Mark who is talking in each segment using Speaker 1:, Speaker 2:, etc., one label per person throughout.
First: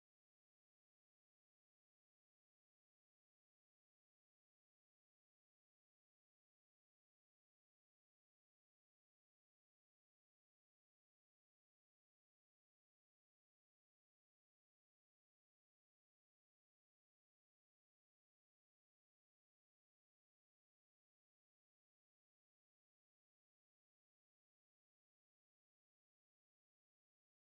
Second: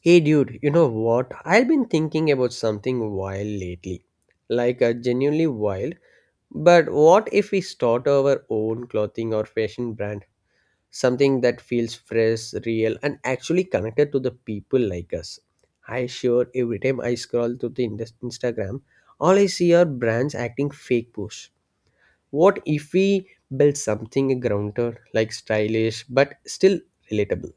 Speaker 1: Hey dude, you know what? I've been thinking about something wild lately. Genuinely wild. But what if we start our own clothing or fashion brand? Something that feels fresh, real, and actually connected to the people like us. I sure every time I scroll through the Instagram, all I see are brands acting fake push. What if we build something grounded, like stylish, but still relatable?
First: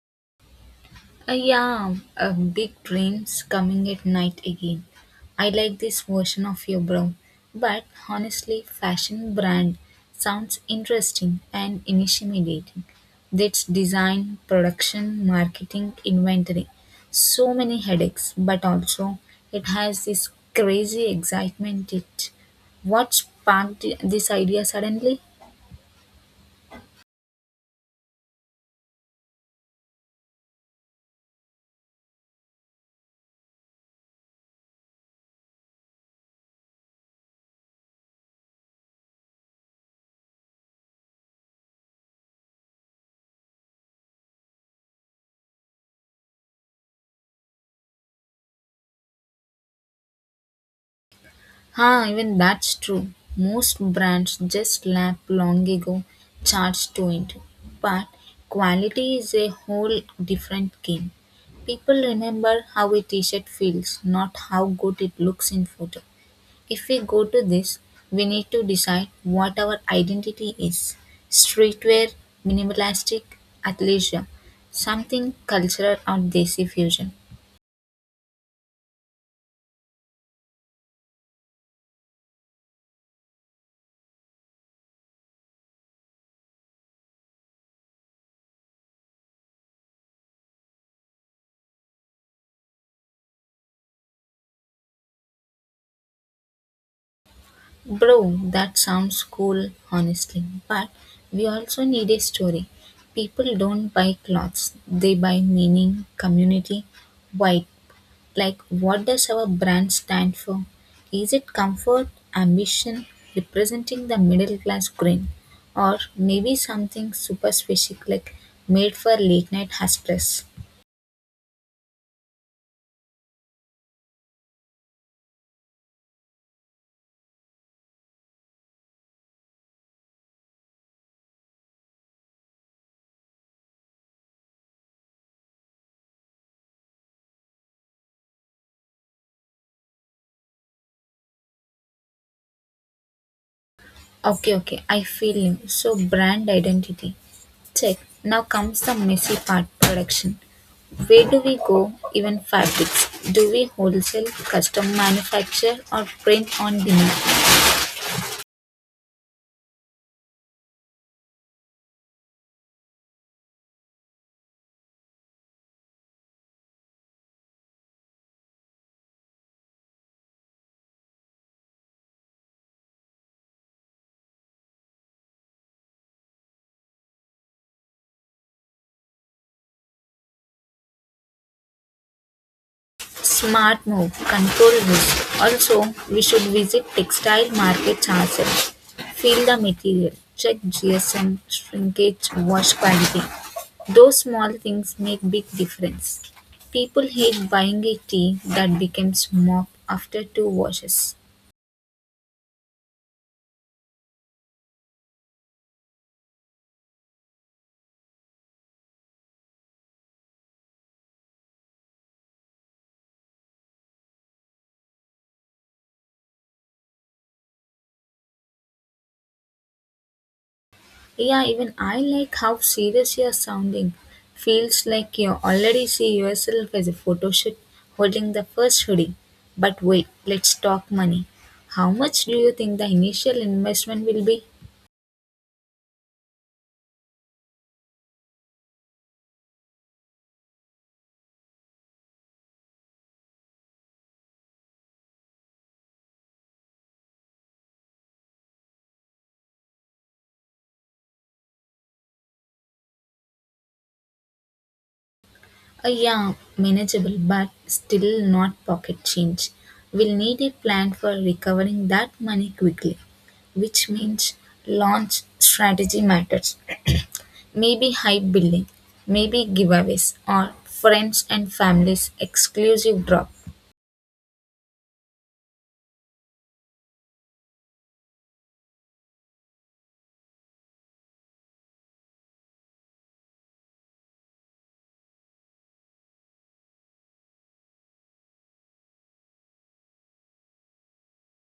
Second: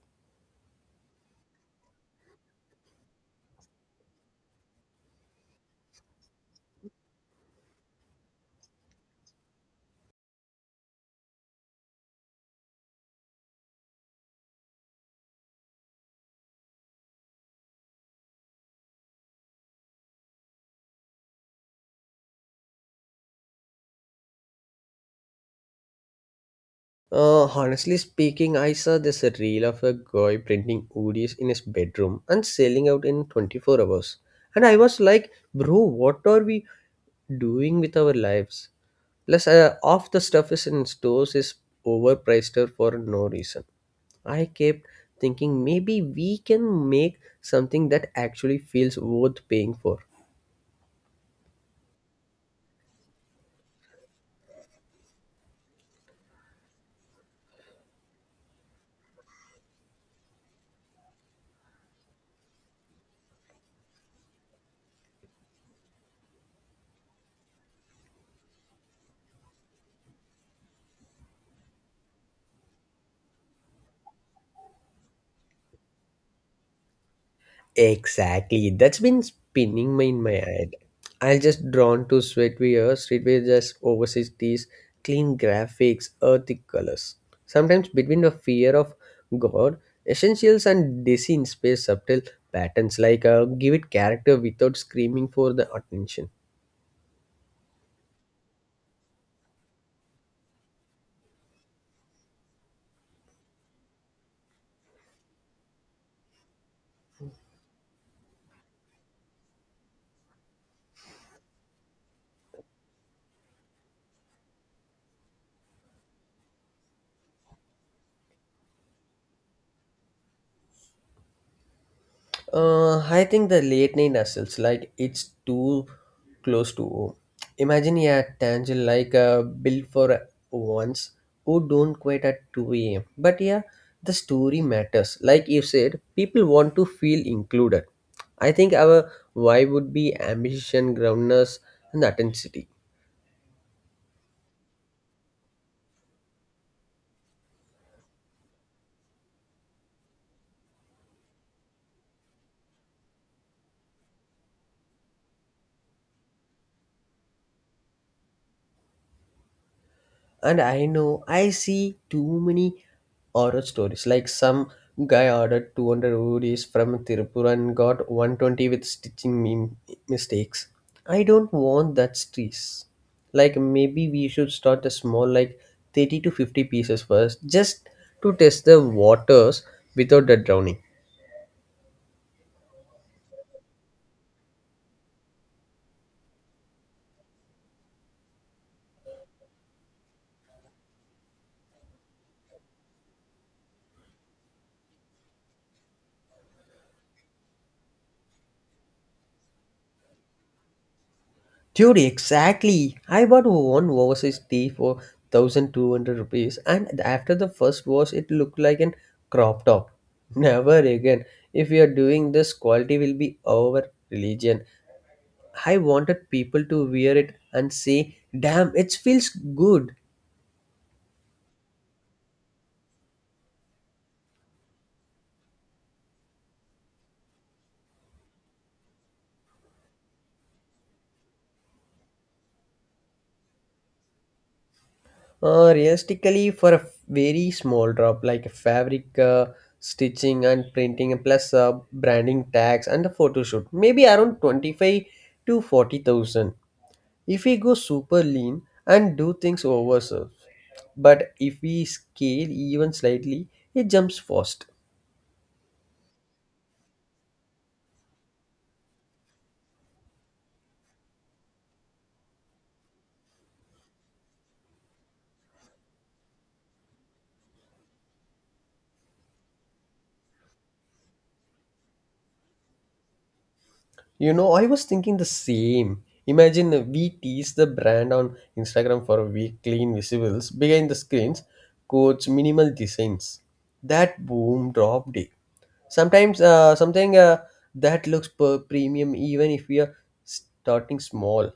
Speaker 2: Yeah, big dreams coming at night again. I like this version of your bro. But honestly, fashion brand sounds interesting and intimidating. That's design, production, marketing, inventory. So many headaches, but also it has this crazy excitement. It What sparked this idea suddenly?
Speaker 1: Honestly speaking, I saw this reel of a guy printing ODs in his bedroom and selling out in 24 hours. And I was like, bro, what are we doing with our lives? Half the stuff is in stores is overpriced out for no reason. I kept thinking maybe we can make something that actually feels worth paying for.
Speaker 2: Ah, even that's true. Most brands just lap long ago charge 220. But quality is a whole different game. People remember how a t-shirt feels, not how good it looks in photo. If we go to this, we need to decide what our identity is. Streetwear, minimalistic, athleisure, something cultural or desi fusion.
Speaker 1: Exactly. That's been spinning my in my head. I just drawn to streetwear. Streetwear just oversees these clean graphics, earthy colors. Sometimes between the fear of God, essentials and dizzy in space subtle patterns give it character without screaming for the attention.
Speaker 2: Bro, that sounds cool, honestly. But we also need a story. People don't buy clothes, they buy meaning, community. Why? Like, what does our brand stand for? Is it comfort, ambition, representing the middle class green? Or maybe something super specific like made for late night hustlers?
Speaker 1: I think the late night hustles, like it's too close to home. Imagine yeah, Tangent built for ones who don't quit at 2 a.m. But yeah, the story matters. Like you said, people want to feel included. I think our why would be ambition, groundness, and authenticity.
Speaker 2: Okay, okay, I feel you. So, brand identity. Check. Now comes the messy part production. Where do we go, even fabrics, do we wholesale, custom manufacture or print on demand?
Speaker 1: And I know I see too many horror stories. Like some guy ordered 200 rupees from Tirupur and got 120 with stitching meme mistakes. I don't want that stress. Like maybe we should start a small, like 30 to 50 pieces first, just to test the waters without the drowning.
Speaker 2: Smart move, control risk. Also, we should visit textile markets ourselves. Feel the material, check GSM, shrinkage, wash quality. Those small things make big difference. People hate buying a tea that becomes mop after two washes.
Speaker 1: Dude, exactly. I bought one overseas tea for 1,200 rupees, and after the first wash, it looked like an crop top. Never again. If we are doing this, quality will be our religion. I wanted people to wear it and say, damn, it feels good.
Speaker 2: Yeah, even I like how serious you're sounding. Feels like you already see yourself as a photo shoot holding the first hoodie. But wait, let's talk money. How much do you think the initial investment will be?
Speaker 1: Realistically, for a very small drop, like fabric, stitching and printing, and plus branding tags and the photo shoot, maybe around 25 to 40,000. If we go super lean and do things ourselves. But if we scale even slightly, it jumps fast.
Speaker 2: Yeah, manageable, but still not pocket change. We'll need a plan for recovering that money quickly, which means launch strategy matters. Maybe hype billing, maybe giveaways or friends and families exclusive drop.
Speaker 1: You know, I was thinking the same. Imagine we tease the brand on Instagram for a week, clean visuals, behind the screens, codes, minimal designs. That boom dropped it. Sometimes something that looks per premium even if we are starting small.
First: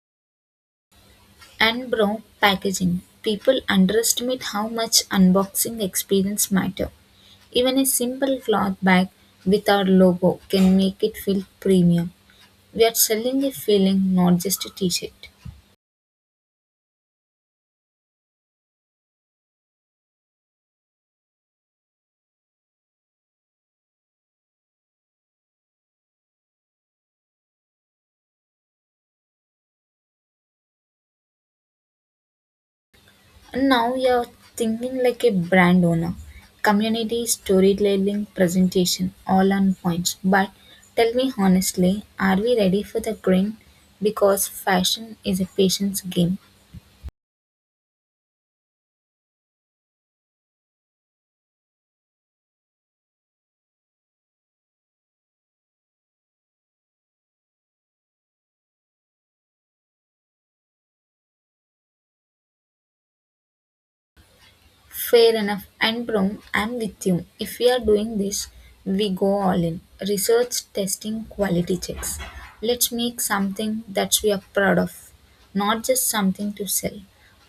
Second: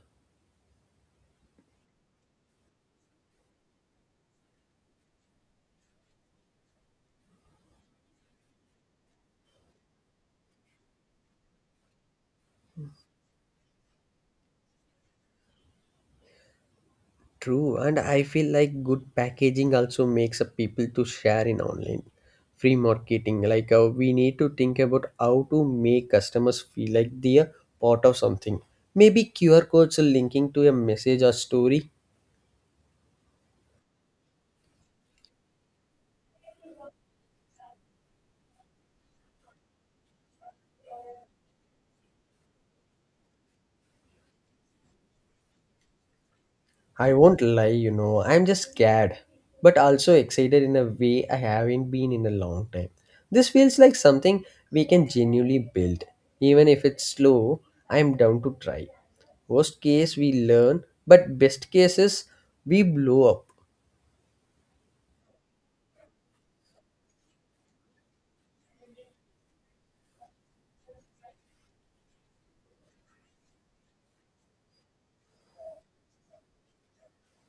Speaker 2: And bro, packaging. People underestimate how much unboxing experience matter. Even a simple cloth bag with our logo can make it feel premium. We are selling a feeling, not just a t-shirt.
Speaker 1: True, and I feel like good packaging also makes up people to share in online free marketing. We need to think about how to make customers feel like they are part of something. Maybe QR codes linking to a message or story.
Speaker 2: Now you're thinking like a brand owner. Community storytelling presentation, all on points. But tell me honestly, are we ready for the green? Because fashion is a patience game.
Speaker 1: I won't lie, you know, I'm just scared, but also excited in a way I haven't been in a long time. This feels like something we can genuinely build. Even if it's slow, I'm down to try. Worst case, we learn, but best case is we blow up.
Speaker 2: Fair enough. And bro, I'm with you. If we are doing this, we go all in. Research, testing, quality checks. Let's make something that we are proud of, not just something to sell.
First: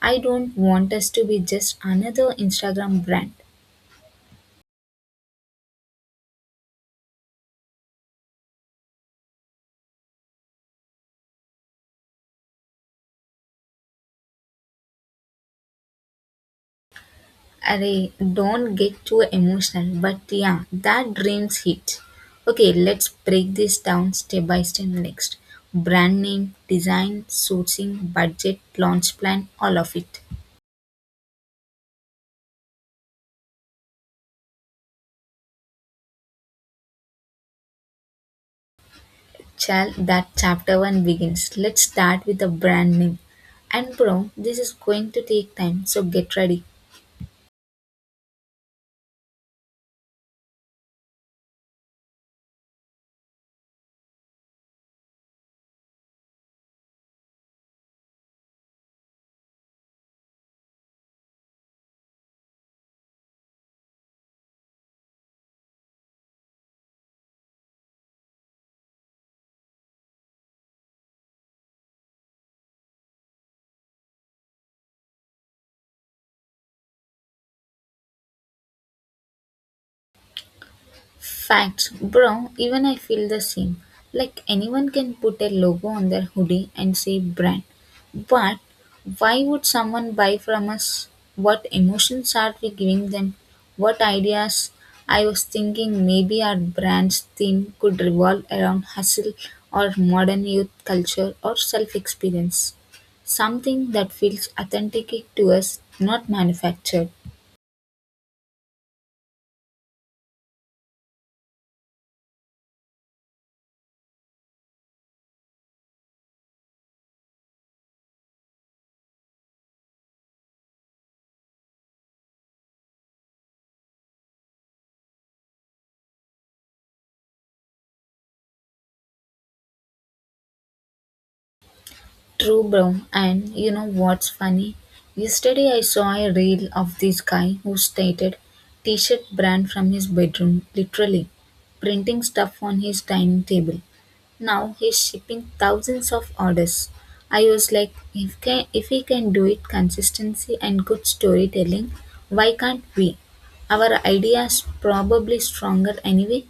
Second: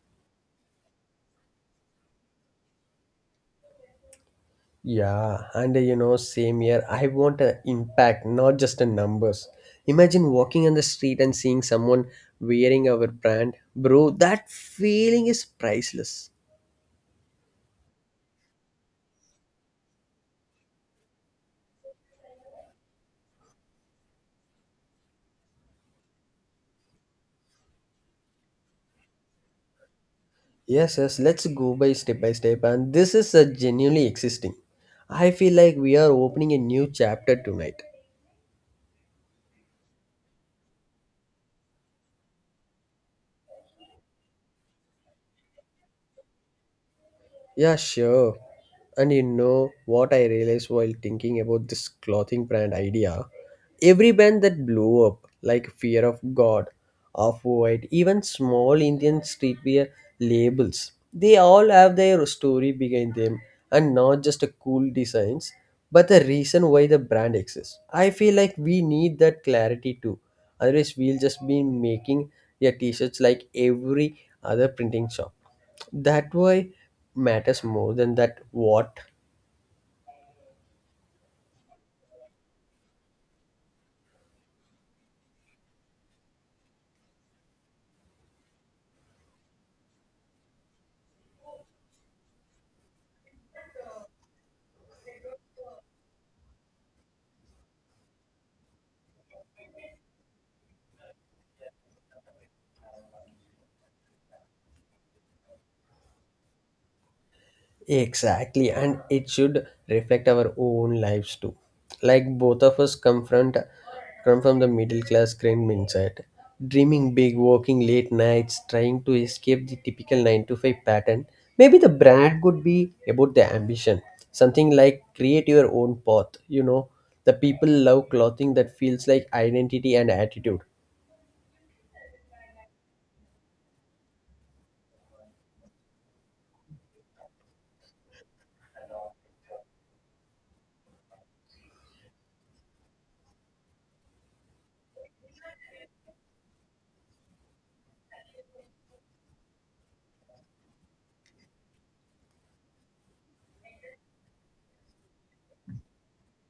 Speaker 2: I don't want us to be just another Instagram brand.
Speaker 1: Yeah, and you know, same here. I want an impact, not just the numbers. Imagine walking on the street and seeing someone wearing our brand. Bro, that feeling is priceless.
Speaker 2: Arey, don't get too emotional, but yeah, that dreams hit. Okay, let's break this down step by step next. Brand name, design, sourcing, budget, launch plan, all of it.
Speaker 1: Yes, yes, let's go by step by step. And this is a genuinely existing. I feel like we are opening a new chapter tonight.
Speaker 2: Chal, that chapter one begins. Let's start with the brand name. And bro, this is going to take time, so get ready.
Speaker 1: Yeah, sure. And you know what I realized while thinking about this clothing brand idea? Every brand that blew up, like Fear of God, Off White, even small Indian streetwear labels, they all have their story behind them and not just a cool designs, but the reason why the brand exists. I feel like we need that clarity too. Otherwise, we'll just be making yeah, t shirts like every other printing shop, that why matters more than that what.
Speaker 2: Facts, bro, even I feel the same. Like anyone can put a logo on their hoodie and say brand. But why would someone buy from us? What emotions are we giving them? What ideas? I was thinking maybe our brand's theme could revolve around hustle or modern youth culture or self experience. Something that feels authentic to us, not manufactured.
Speaker 1: Exactly, and it should reflect our own lives too, like both of us come from the middle class grand mindset, dreaming big, working late nights, trying to escape the typical 9 to 5 pattern. Maybe the brand could be about the ambition, something like create your own path, you know, the people love clothing that feels like identity and attitude.
Speaker 2: True, bro. And you know what's funny? Yesterday I saw a reel of this guy who stated t shirt brand from his bedroom, literally, printing stuff on his dining table. Now he's shipping thousands of orders. I was like, if he can do it consistency and good storytelling, why can't we? Our idea is probably stronger anyway.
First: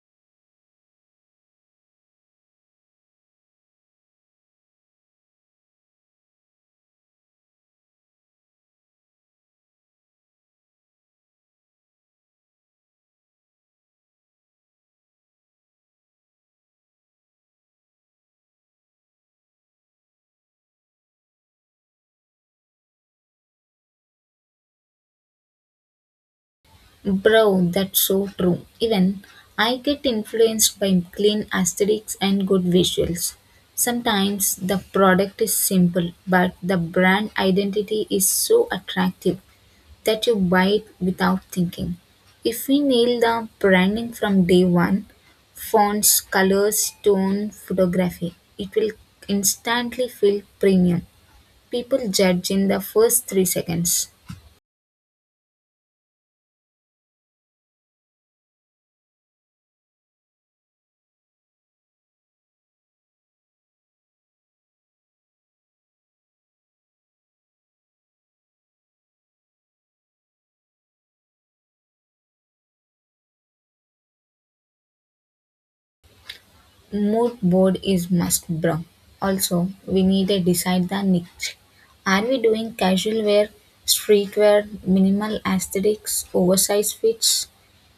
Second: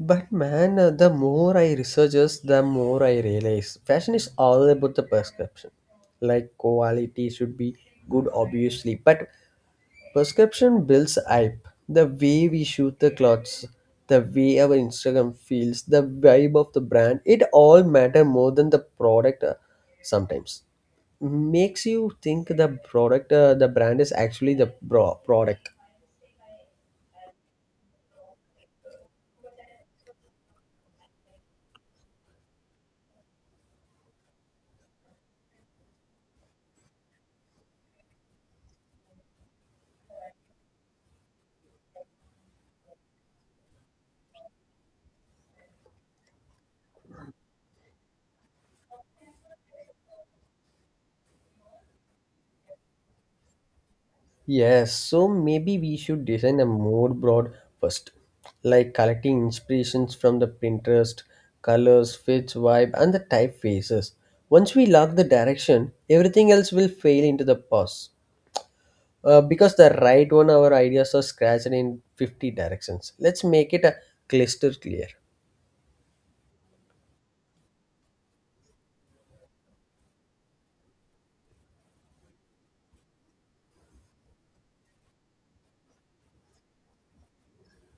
Speaker 1: But man, the more I researches, the more I realize fashion is all about the perception. Like quality should be good, obviously, but perception builds hype. The way we shoot the clothes, the way our Instagram feels, the vibe of the brand, it all matter more than the product. Sometimes makes you think the brand is actually the product.
Speaker 2: Bro, that's so true. Even I get influenced by clean aesthetics and good visuals. Sometimes the product is simple, but the brand identity is so attractive that you buy it without thinking. If we nail the branding from day one, fonts, colors, tone, photography, it will instantly feel premium. People judge in the first 3 seconds.
Speaker 1: Yes, so maybe we should design a more broad first, like collecting inspirations from the Pinterest, colors, fits, vibe, and the typefaces. Once we lock the direction, everything else will fail into the pause. Because the right one, our ideas are scratched in 50 directions. Let's make it a cluster clear.
Speaker 2: Mood board is must bro. Also, we need to decide the niche. Are we doing casual wear, streetwear, minimal aesthetics, oversized fits?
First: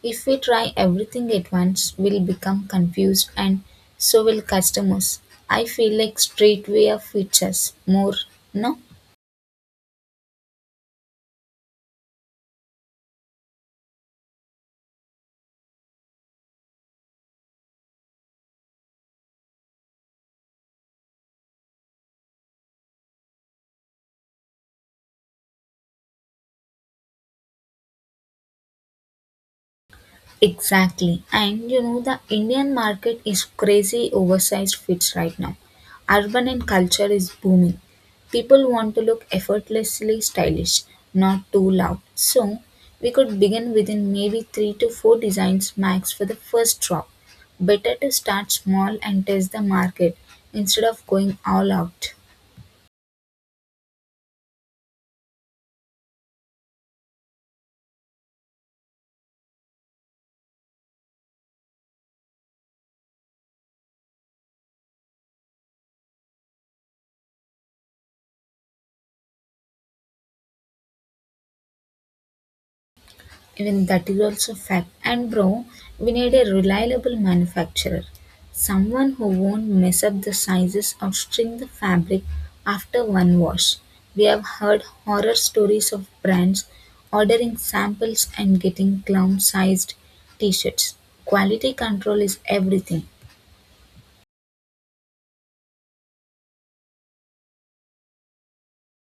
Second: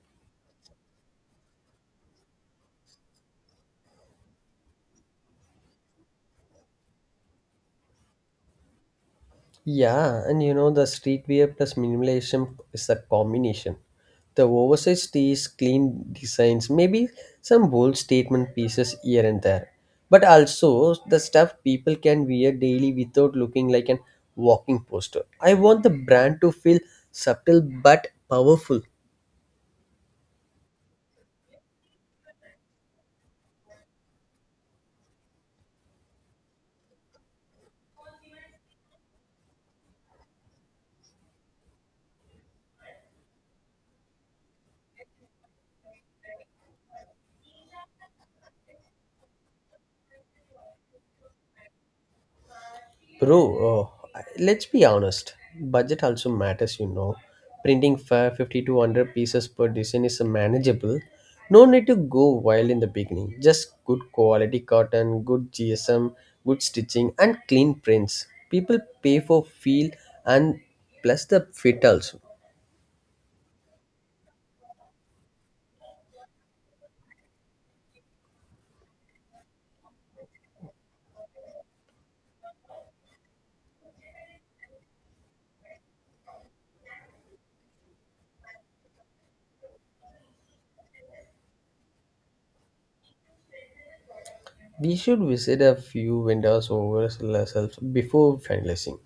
Speaker 2: If we try everything at once, we'll become confused and so will customers. I feel like streetwear fits us more, no?
Speaker 1: Yeah, and you know the streetwear plus minimalism is a combination. The oversized tees, clean designs, maybe some bold statement pieces here and there. But also the stuff people can wear daily without looking like an walking poster. I want the brand to feel subtle but powerful.
Speaker 2: Exactly. And you know, the Indian market is crazy oversized fits right now. Urban and culture is booming. People want to look effortlessly stylish, not too loud. So, we could begin within maybe 3 to 4 designs max for the first drop. Better to start small and test the market instead of going all out.
Speaker 1: Bro, oh, let's be honest. Budget also matters, you know. Printing 50 to 100 pieces per design is manageable. No need to go wild in the beginning. Just good quality cotton, good GSM, good stitching, and clean prints. People pay for feel and plus the fit also.
Speaker 2: Even that is also fact. And bro, we need a reliable manufacturer. Someone who won't mess up the sizes or string the fabric after one wash. We have heard horror stories of brands ordering samples and getting clown sized t shirts. Quality control is everything.
Speaker 1: We should visit a few vendors over ourselves before finalizing.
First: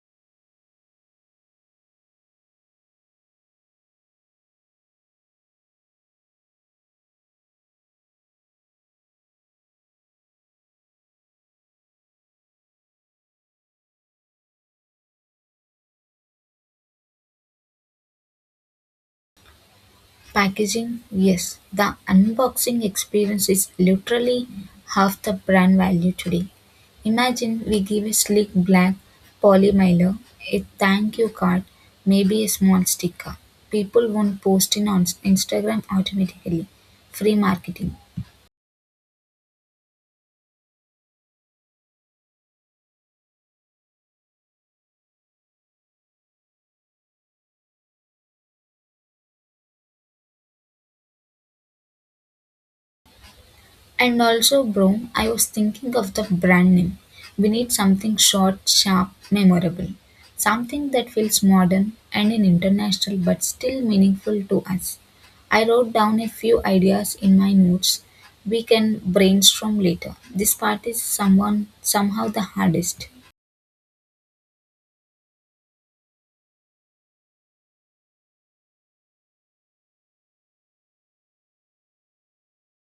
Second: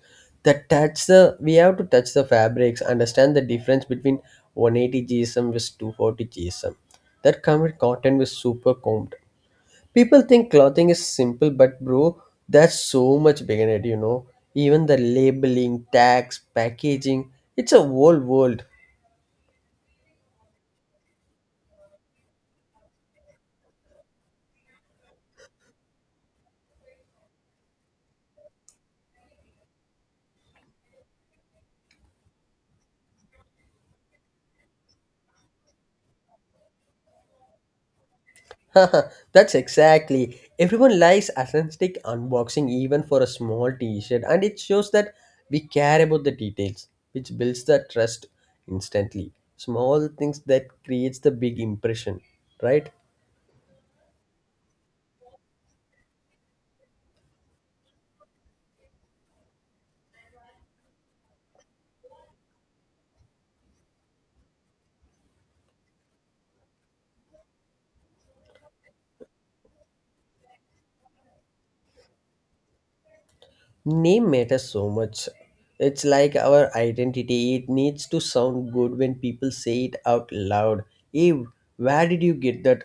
Speaker 1: The touch the We have to touch the fabrics, understand the difference between 180 GSM with 240 GSM. That common cotton was super combed. People think clothing is simple, but bro, that's so much bigger, than it, you know. Even the labeling, tags, packaging, it's a whole world.
Speaker 2: Packaging, yes, the unboxing experience is literally half the brand value today. Imagine we give a sleek black polymiler, a thank you card, maybe a small sticker. People won't post it on Instagram automatically. Free marketing.
Speaker 1: That's exactly. Everyone likes authentic unboxing even for a small t-shirt and it shows that we care about the details which builds the trust instantly. Small things that creates the big impression, right?
Speaker 2: And also, bro, I was thinking of the brand name. We need something short, sharp, memorable. Something that feels modern and an international but still meaningful to us. I wrote down a few ideas in my notes. We can brainstorm later. This part is someone somehow the hardest.
Speaker 1: Name matters so much. It's like our identity. It needs to sound good when people say it out loud. Hey, where did you get that?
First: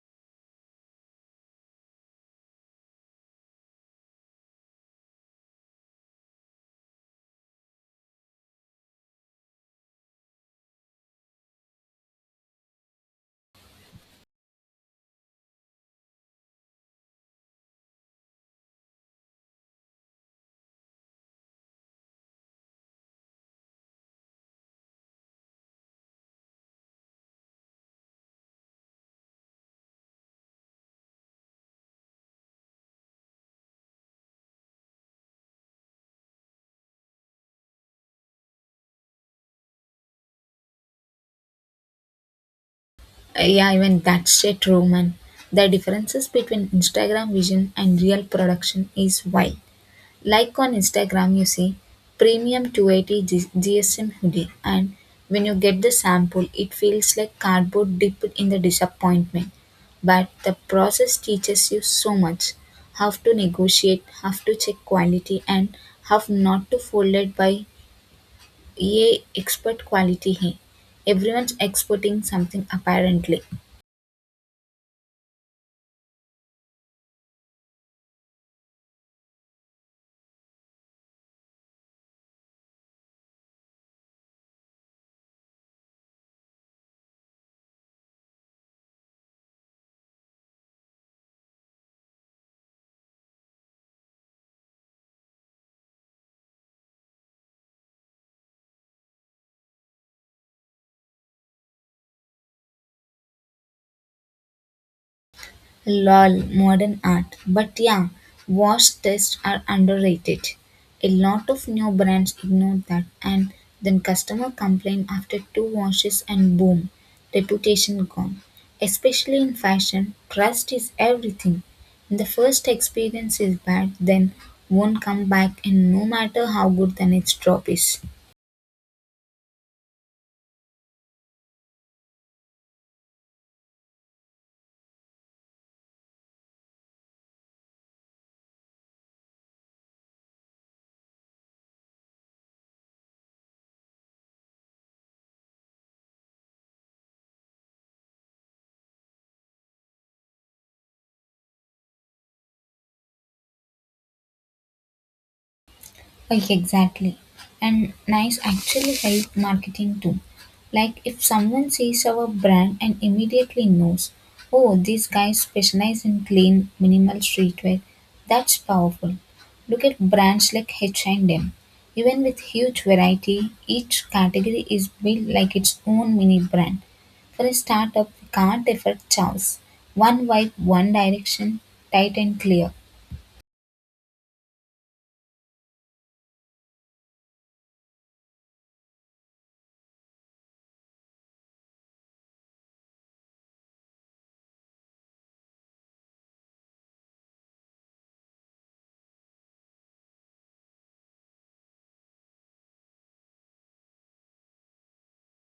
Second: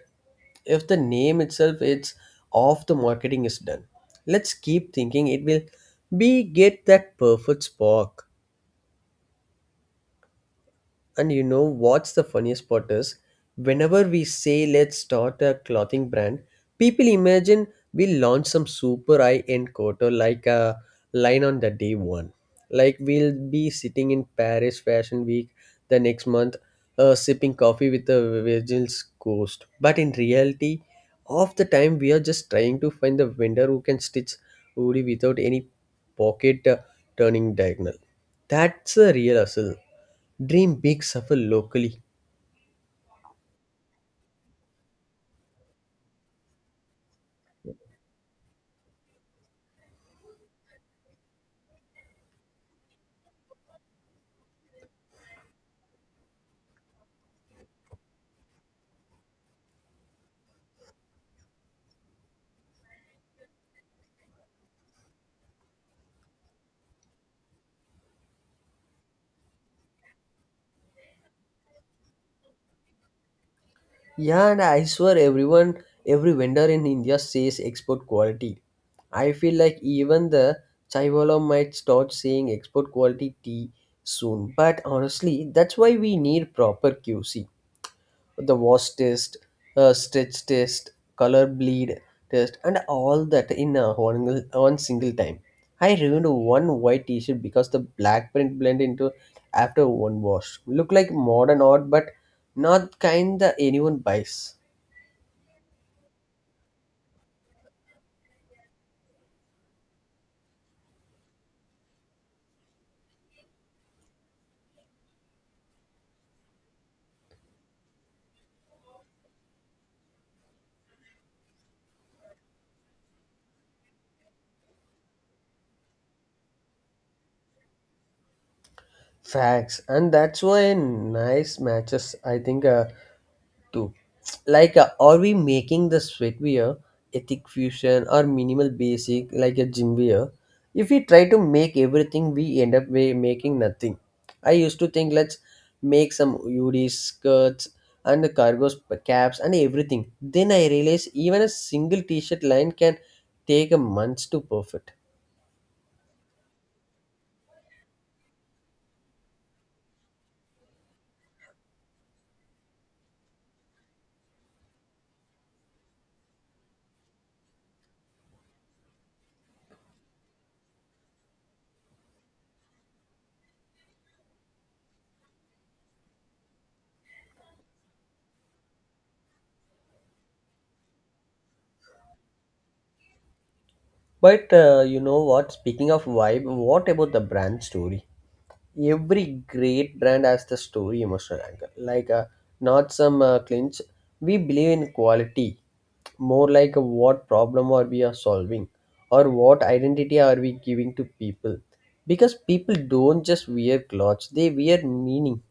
Speaker 1: If the name itself it's off, the marketing is done. Let's keep thinking, it will be get that perfect spark. And you know what's the funniest part is? Whenever we say let's start a clothing brand, people imagine we launch some super high end coat like a line on the day one. Like we'll be sitting in Paris Fashion Week the next month, sipping coffee with the Virgil's Coast. But in reality, half the time we are just trying to find the vendor who can stitch hoodie without any pocket turning diagonal. That's a real hustle. Dream big, suffer locally.
Speaker 2: Yeah, even that's a true man. The differences between Instagram vision and real production is wild. Like on Instagram, you see premium 280 GSM hoodie, and when you get the sample, it feels like cardboard dipped in the disappointment. But the process teaches you so much how to negotiate, how to check quality, and how not to fold it by a expert quality. Hey, everyone's exporting something apparently.
Speaker 1: Yeah, and I swear everyone, every vendor in India says export quality. I feel like even the Chaiwala might start saying export quality tea soon. But honestly, that's why we need proper QC. The wash test, stretch test, color bleed test, and all that in a one single time. I ruined one white t-shirt because the black print blend into after one wash. Look like modern art, but not kind that anyone buys.
Speaker 2: Lol, modern art. But yeah, wash tests are underrated. A lot of new brands ignore that and then customer complain after two washes and boom, reputation gone. Especially in fashion, trust is everything. When the first experience is bad, then won't come back and no matter how good the next drop is.
Speaker 1: Facts, and that's why nice matches. I think too. Are we making the sweat wear ethic fusion or minimal basic like a gym wear? If we try to make everything, we end up making nothing. I used to think let's make some UD skirts and the cargo caps and everything. Then I realized even a single t-shirt line can take a month to perfect.
Speaker 2: Like exactly. And nice actually help marketing too. Like if someone sees our brand and immediately knows, oh, these guys specialize in clean, minimal streetwear, that's powerful. Look at brands like H&M. Even with huge variety, each category is built like its own mini brand. For a startup, we can't afford chaos. One vibe, one direction, tight and clear.
Speaker 1: But you know what? Speaking of vibe, what about the brand story? Every great brand has the story emotional angle. Like, not some clinch. We believe in quality, more like what problem are we are solving, or what identity are we giving to people. Because people don't just wear clothes; they wear meaning.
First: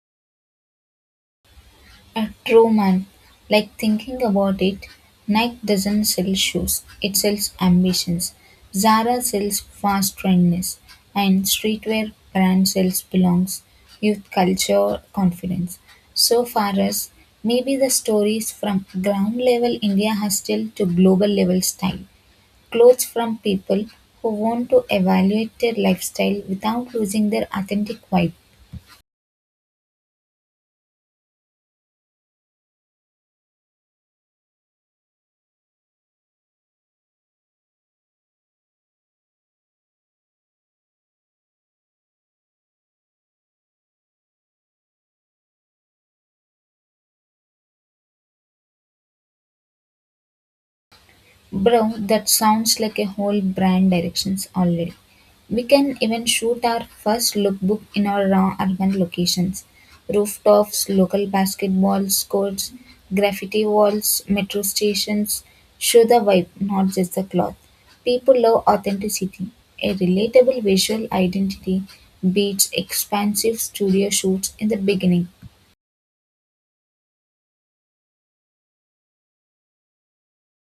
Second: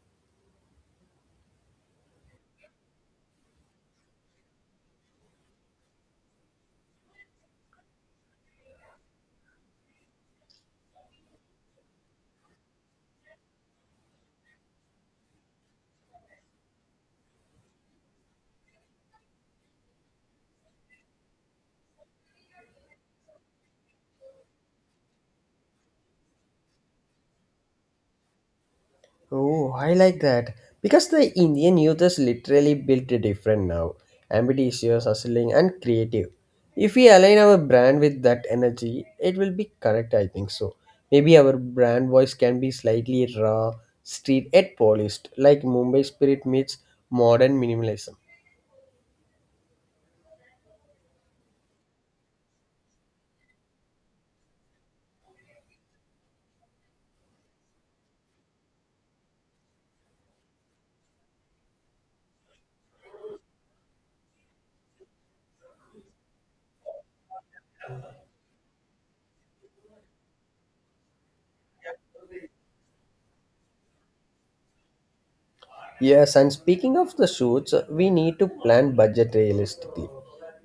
Speaker 2: A true man. Like thinking about it, Nike doesn't sell shoes, it sells ambitions. Zara sells fast trendness, and streetwear brand sells belongs, youth culture, confidence. So far as maybe the stories from ground level India hustle to global level style, clothes from people who want to evaluate their lifestyle without losing their authentic vibe.
Speaker 1: Oh, I like that. Because the Indian youth is literally built different now, ambitious, hustling, and creative. If we align our brand with that energy, it will be correct, I think so. Maybe our brand voice can be slightly raw, street yet polished, like Mumbai spirit meets modern minimalism.
Speaker 2: Bro, that sounds like a whole brand directions already. We can even shoot our first lookbook in our raw urban locations. Rooftops, local basketball courts, graffiti walls, metro stations. Show the vibe, not just the cloth. People love authenticity. A relatable visual identity beats expansive studio shoots in the beginning.
Speaker 1: Yes, and speaking of the shoots, we need to plan budget realistically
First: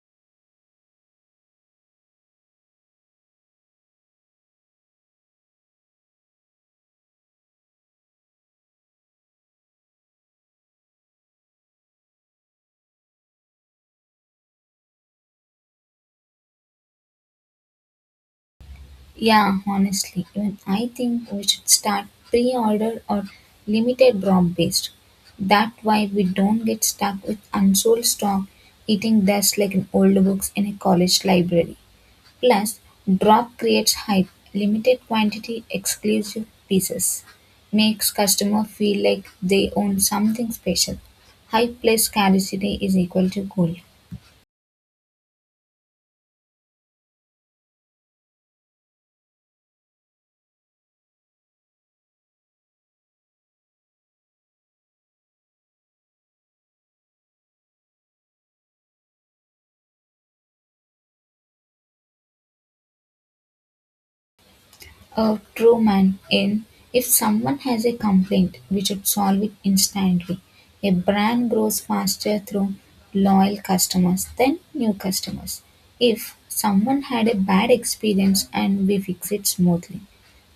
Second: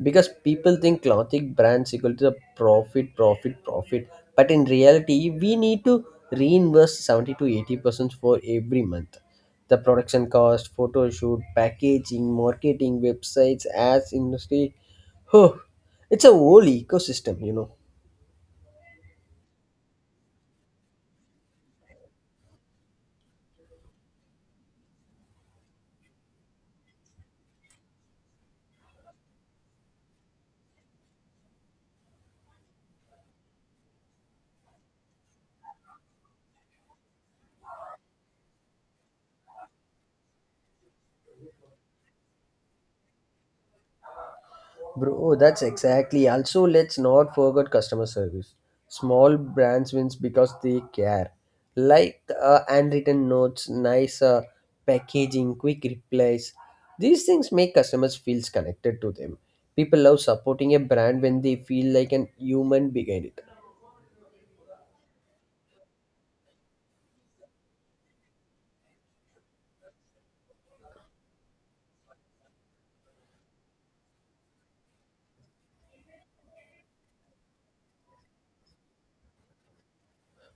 Speaker 1: because people think clothing brands equal to the profit. But in reality, we need to reinvest 70 to 80% for every month. The production cost, photo shoot, packaging, marketing, websites, ads, industry. Oh, it's a whole ecosystem, you know.
Speaker 2: Yeah, honestly, even I think we should start pre order or limited drop based. That way we don't get stuck with unsold stock eating dust like in old books in a college library. Plus, drop creates hype, limited quantity, exclusive pieces. Makes customer feel like they own something special. Hype plus scarcity is equal to gold.
Speaker 1: Bro, oh, that's exactly. Also, let's not forget customer service. Small brands wins because they care. Handwritten notes, nice packaging, quick replies. These things make customers feels connected to them. People love supporting a brand when they feel like an human behind it.
Speaker 2: A true man in If someone has a complaint, we should solve it instantly. A brand grows faster through loyal customers than new customers. If someone had a bad experience and we fix it smoothly,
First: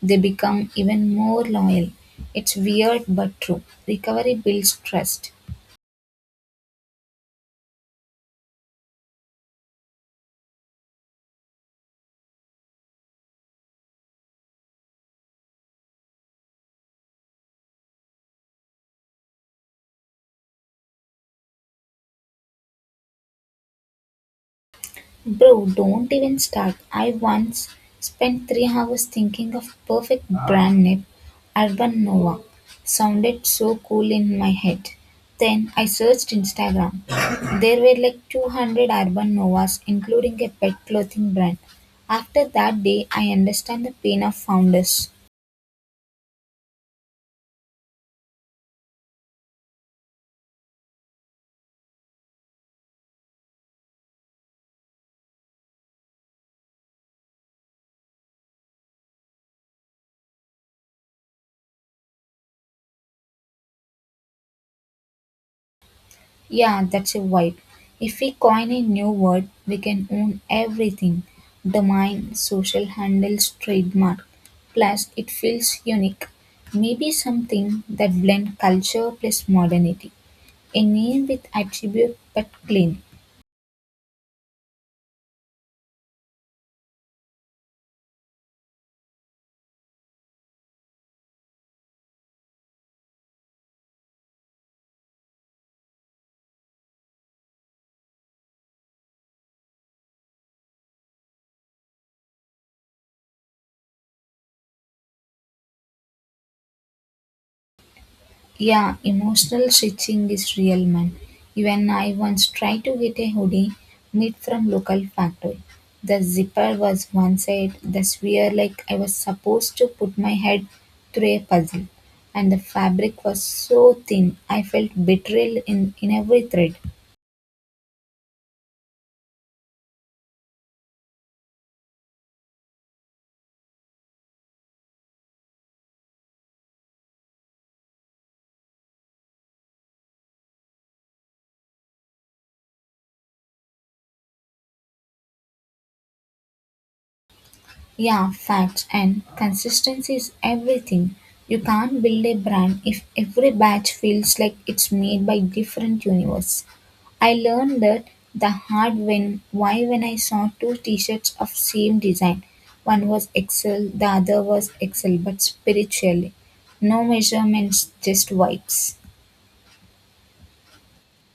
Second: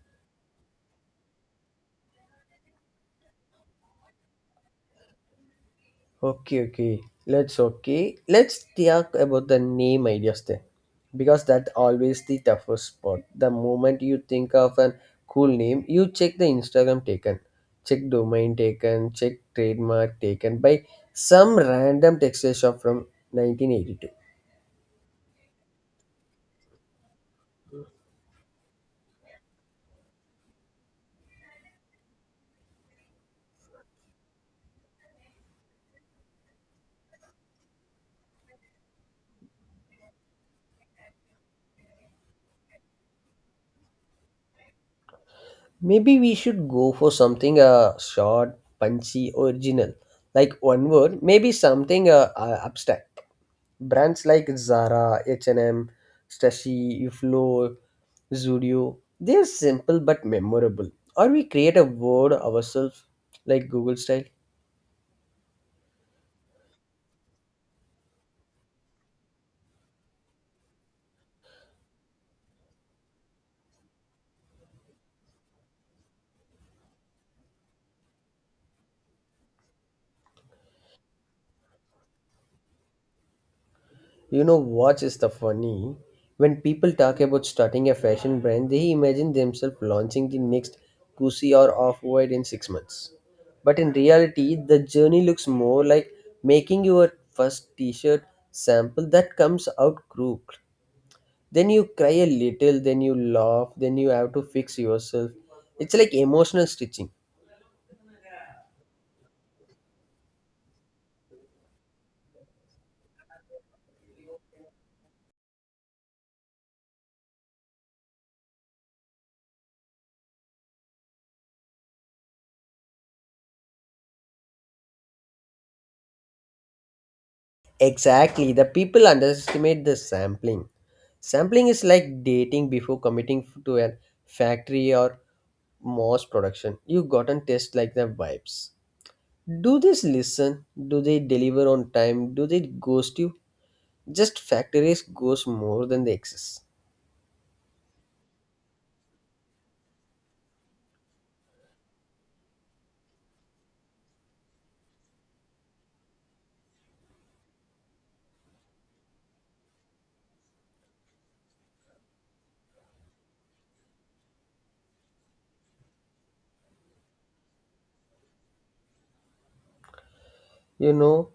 Speaker 2: they become even more loyal. It's weird but true. Recovery builds trust.
Speaker 1: Okay, okay. Let's talk about the name ideas then, because that always the toughest part. The moment you think of a cool name, you check the Instagram taken, check domain taken, check trademark taken by some random texture shop from 1982.
Speaker 2: Bro, don't even start. I once spent 3 hours thinking of perfect brand name, Urban Nova. Sounded so cool in my head. Then I searched Instagram. There were like 200 Urban Novas, including a pet clothing brand. After that day, I understand the pain of founders.
Speaker 1: Maybe we should go for something short, punchy, original, like one word. Maybe something abstract. Brands like Zara, H&M, Stacy, Uflo, Zudio, they're simple but memorable, or we create a word ourselves, like Google style.
Speaker 2: Yeah, that's a vibe. If we coin a new word, we can own everything domain, social handles, trademark. Plus, it feels unique. Maybe something that blends culture plus modernity. A name with attribute but clean.
Speaker 1: You know what is the funny, when people talk about starting a fashion brand, they imagine themselves launching the next Gucci or Off-White in 6 months, but in reality the journey looks more like making your first t-shirt sample that comes out crooked, then you cry a little, then you laugh, then you have to fix yourself. It's like emotional stitching.
Speaker 2: Yeah, emotional stitching is real, man. Even I once tried to get a hoodie made from local factory. The zipper was one side, the sphere like I was supposed to put my head through a puzzle. And the fabric was so thin, I felt betrayal in every thread.
Speaker 1: Exactly, the people underestimate the sampling. Sampling is like dating before committing to a factory or mass production. You gotten test like the vibes. Do this, listen, do they deliver on time, do they ghost you? Just factories ghost more than they exist.
Speaker 2: Yeah, facts and consistency is everything. You can't build a brand if every batch feels like it's made by different universe. I learned that the hard when I saw two t-shirts of same design. One was Excel, the other was Excel but spiritually. No measurements, just vibes.
Speaker 1: You know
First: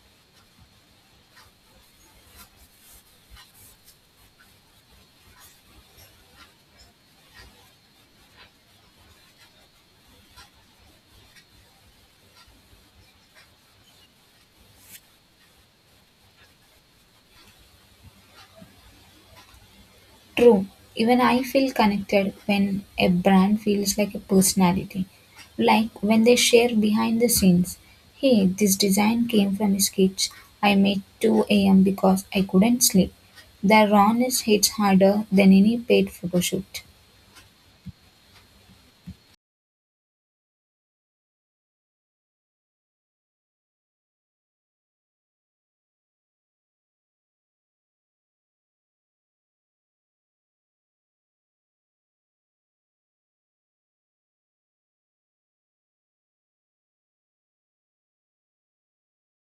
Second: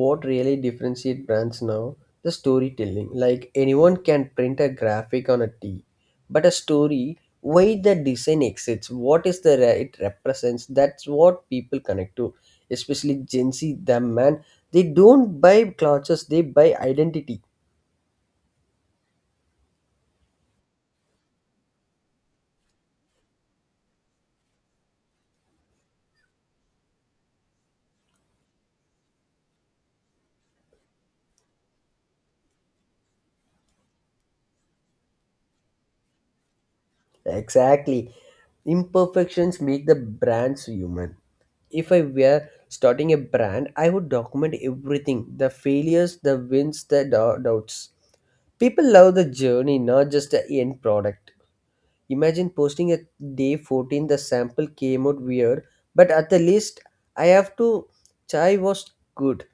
Speaker 1: what really differentiate brands now, the storytelling. Like anyone can print a graphic on a tee, but a story, why the design exists, what is the it represents, that's what people connect to, especially gen z them, man. They don't buy clothes, they buy identity.
Speaker 2: True, even I feel connected when a brand feels like a personality. Like when they share behind the scenes. Hey, this design came from a sketch I made 2 a.m. because I couldn't sleep. The rawness hits harder than any paid photo shoot.
Speaker 1: Exactly, imperfections make the brands human. If I were starting a brand, I would document everything, the failures, the wins, the doubts. People love the journey, not just the end product. Imagine posting a day 14, the sample came out weird, but at the least, I have to, chai was good.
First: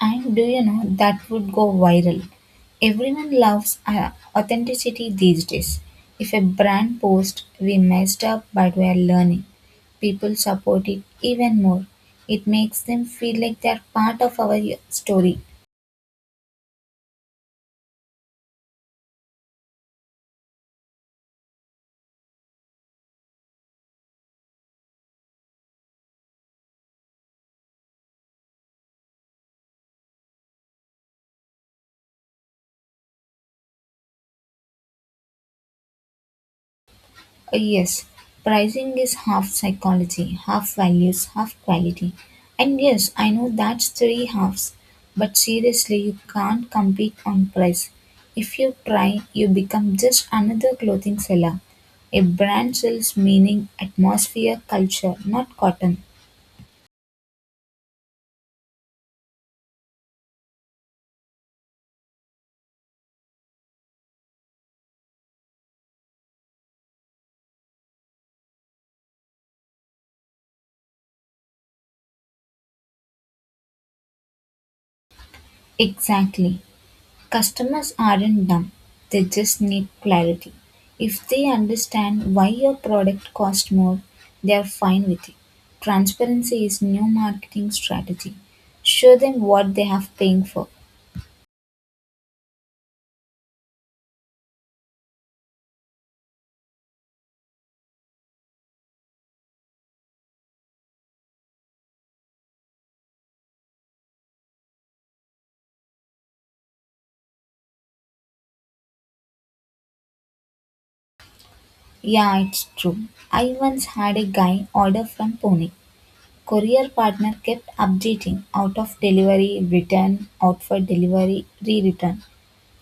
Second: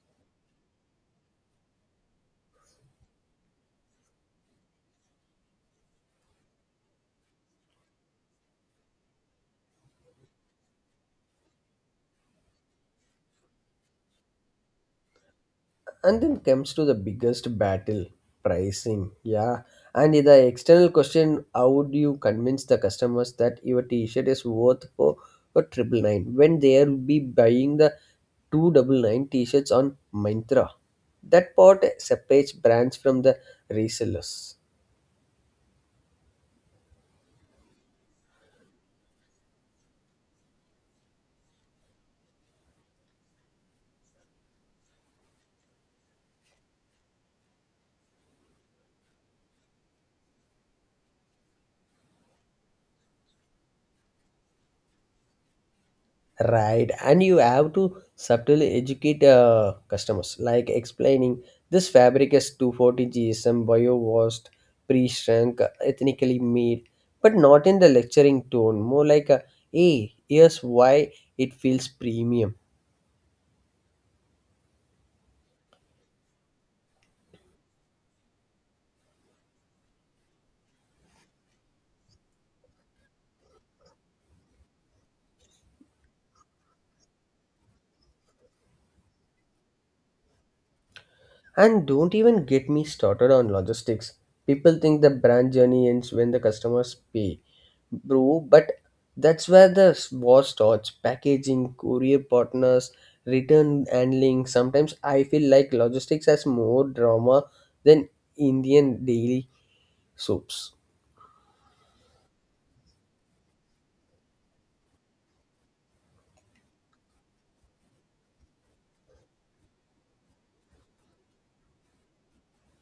Speaker 2: And do you know that would go viral? Everyone loves authenticity these days. If a brand posts, we messed up but we are learning, people support it even more. It makes them feel like they are part of our story.
Speaker 1: And then comes to the biggest battle, pricing. Yeah. And the external question, how would you convince the customers that your t shirt is worth for 999, when they'll be buying the 299 t shirts on Myntra? That part separates brands from the resellers.
Speaker 2: Yes, pricing is half psychology, half values, half quality. And yes, I know that's three halves, but seriously, you can't compete on price. If you try, you become just another clothing seller. A brand sells meaning, atmosphere, culture, not cotton.
Speaker 1: Right, and you have to subtly educate customers, like explaining this fabric is 240 GSM, bio-washed, pre-shrunk, ethnically made, but not in the lecturing tone, more like a, hey, here's why it feels premium.
Speaker 2: Exactly. Customers aren't dumb, they just need clarity. If they understand why your product costs more, they are fine with it. Transparency is new marketing strategy. Show them what they have paying for.
Speaker 1: And don't even get me started on logistics. People think the brand journey ends when the customers pay. Bro, but that's where the war starts. Packaging, courier partners, return handling. Sometimes I feel like logistics has more drama than Indian daily soaps.
Speaker 2: Yeah, it's true. I once had a guy order from Pune. Courier partner kept updating out of delivery, return, out for delivery, re-return.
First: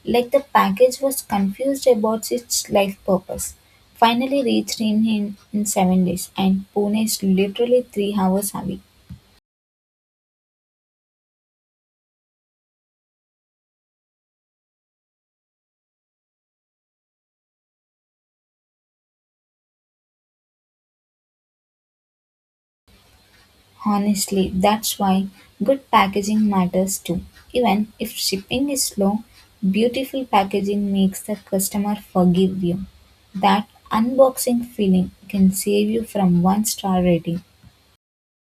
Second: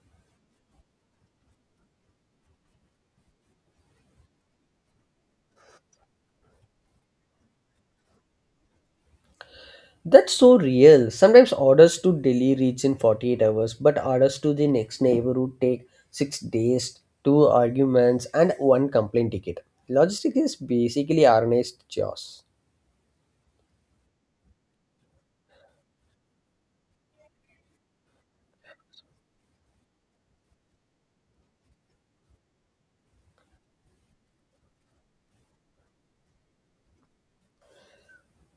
Speaker 2: Like the package was confused about its life purpose. Finally reached in 7 days and Pune is literally 3 hours away.
Speaker 1: That's so real. Sometimes orders to Delhi reach in 48 hours, but orders to the next neighborhood take 6 days, 2 arguments, and 1 complaint ticket. Logistics is basically organized chaos.
Speaker 2: Honestly, that's why good packaging matters too. Even if shipping is slow, beautiful packaging makes the customer forgive you. That unboxing feeling can save you from one star rating.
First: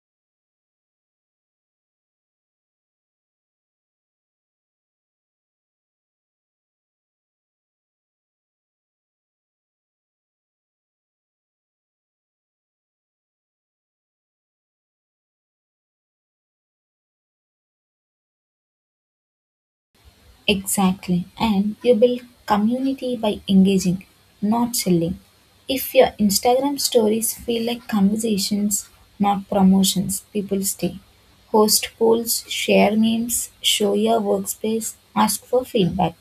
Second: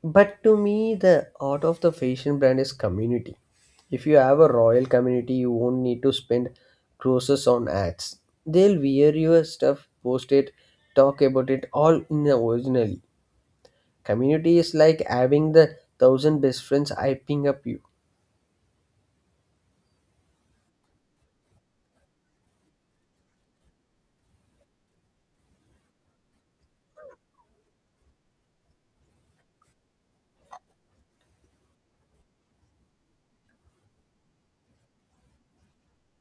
Speaker 1: But to me, the art of the fashion brand is community. If you have a royal community, you won't need to spend crores on ads. They'll wear your stuff, post it, talk about it all in the originally. Community is like having the thousand best friends hyping up you.
Speaker 2: Exactly. And you build community by engaging, not selling. If your Instagram stories feel like conversations, not promotions, people stay. Host polls, share memes, show your workspace, ask for feedback.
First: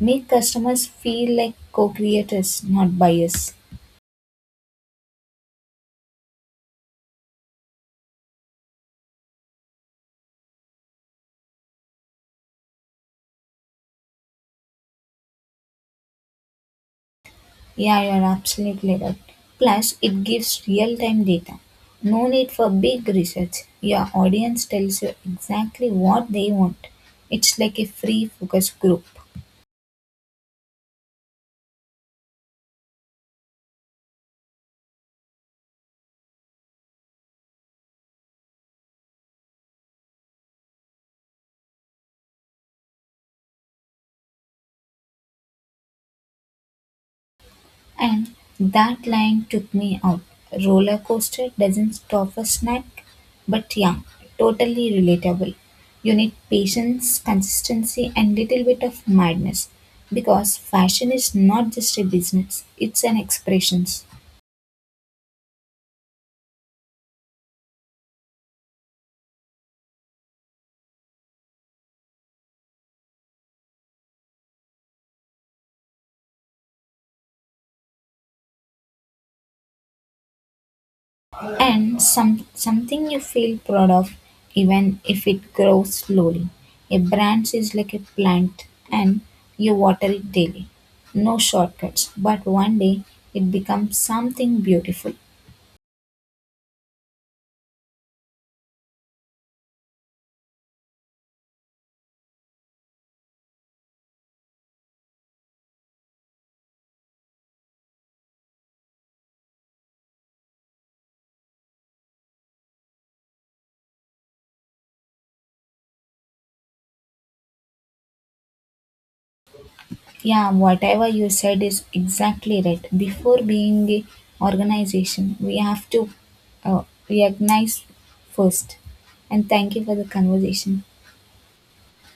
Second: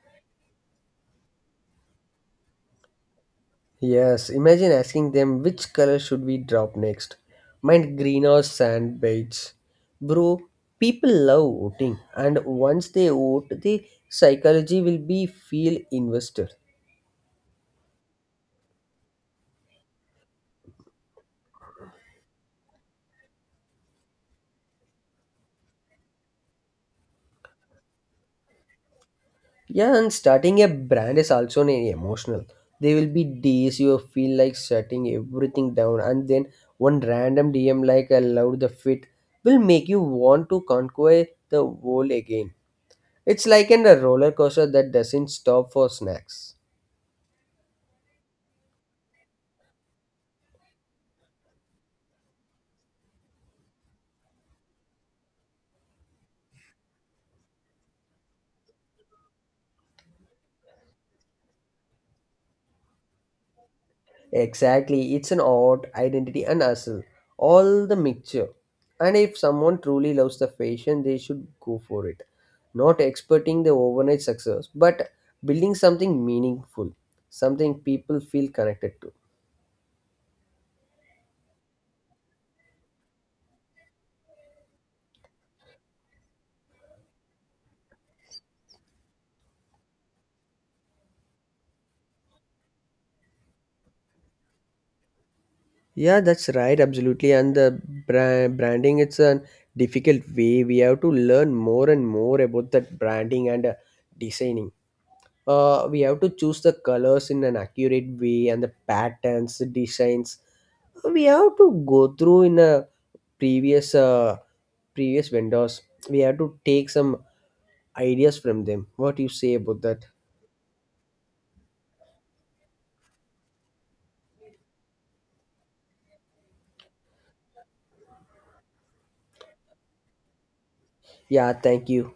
Speaker 2: Make customers feel like co creators, not buyers.
Speaker 1: Yes, imagine asking them, which color should we drop next, mind green or sand beige? Bro, people love voting, and once they vote the psychology will be feel invested.
Speaker 2: Yeah, you're absolutely right. Plus, it gives real time data. No need for big research. Your audience tells you exactly what they want. It's like a free focus group.
Speaker 1: Yeah, and starting a brand is also an emotional. There will be days you feel like shutting everything down, and then one random DM like I love the fit will make you want to conquer the world again. It's like in a roller coaster that doesn't stop for snacks.
Speaker 2: And that line took me out. Roller coaster doesn't stop for snack, but yeah, totally relatable. You need patience, consistency, and little bit of madness because fashion is not just a business, it's an expressions.
Speaker 1: Exactly, it's an art, identity, and hustle, all the mixture. And if someone truly loves the fashion, they should go for it. Not expecting the overnight success, but building something meaningful, something people feel connected to.
Speaker 2: And something you feel proud of even if it grows slowly. A branch is like a plant and you water it daily. No shortcuts, but one day it becomes something beautiful.
Speaker 1: Yeah, that's right, absolutely. And the branding, it's a difficult way. We have to learn more and more about that branding and designing. We have to choose the colors in an accurate way, and the patterns, the designs, we have to go through in a previous previous vendors, we have to take some ideas from them. What do you say about that?
Speaker 2: Yeah, whatever you said is exactly right. Before being a organization, we have to uh, recognize first. And thank you for the conversation.
Speaker 1: Yeah, thank you.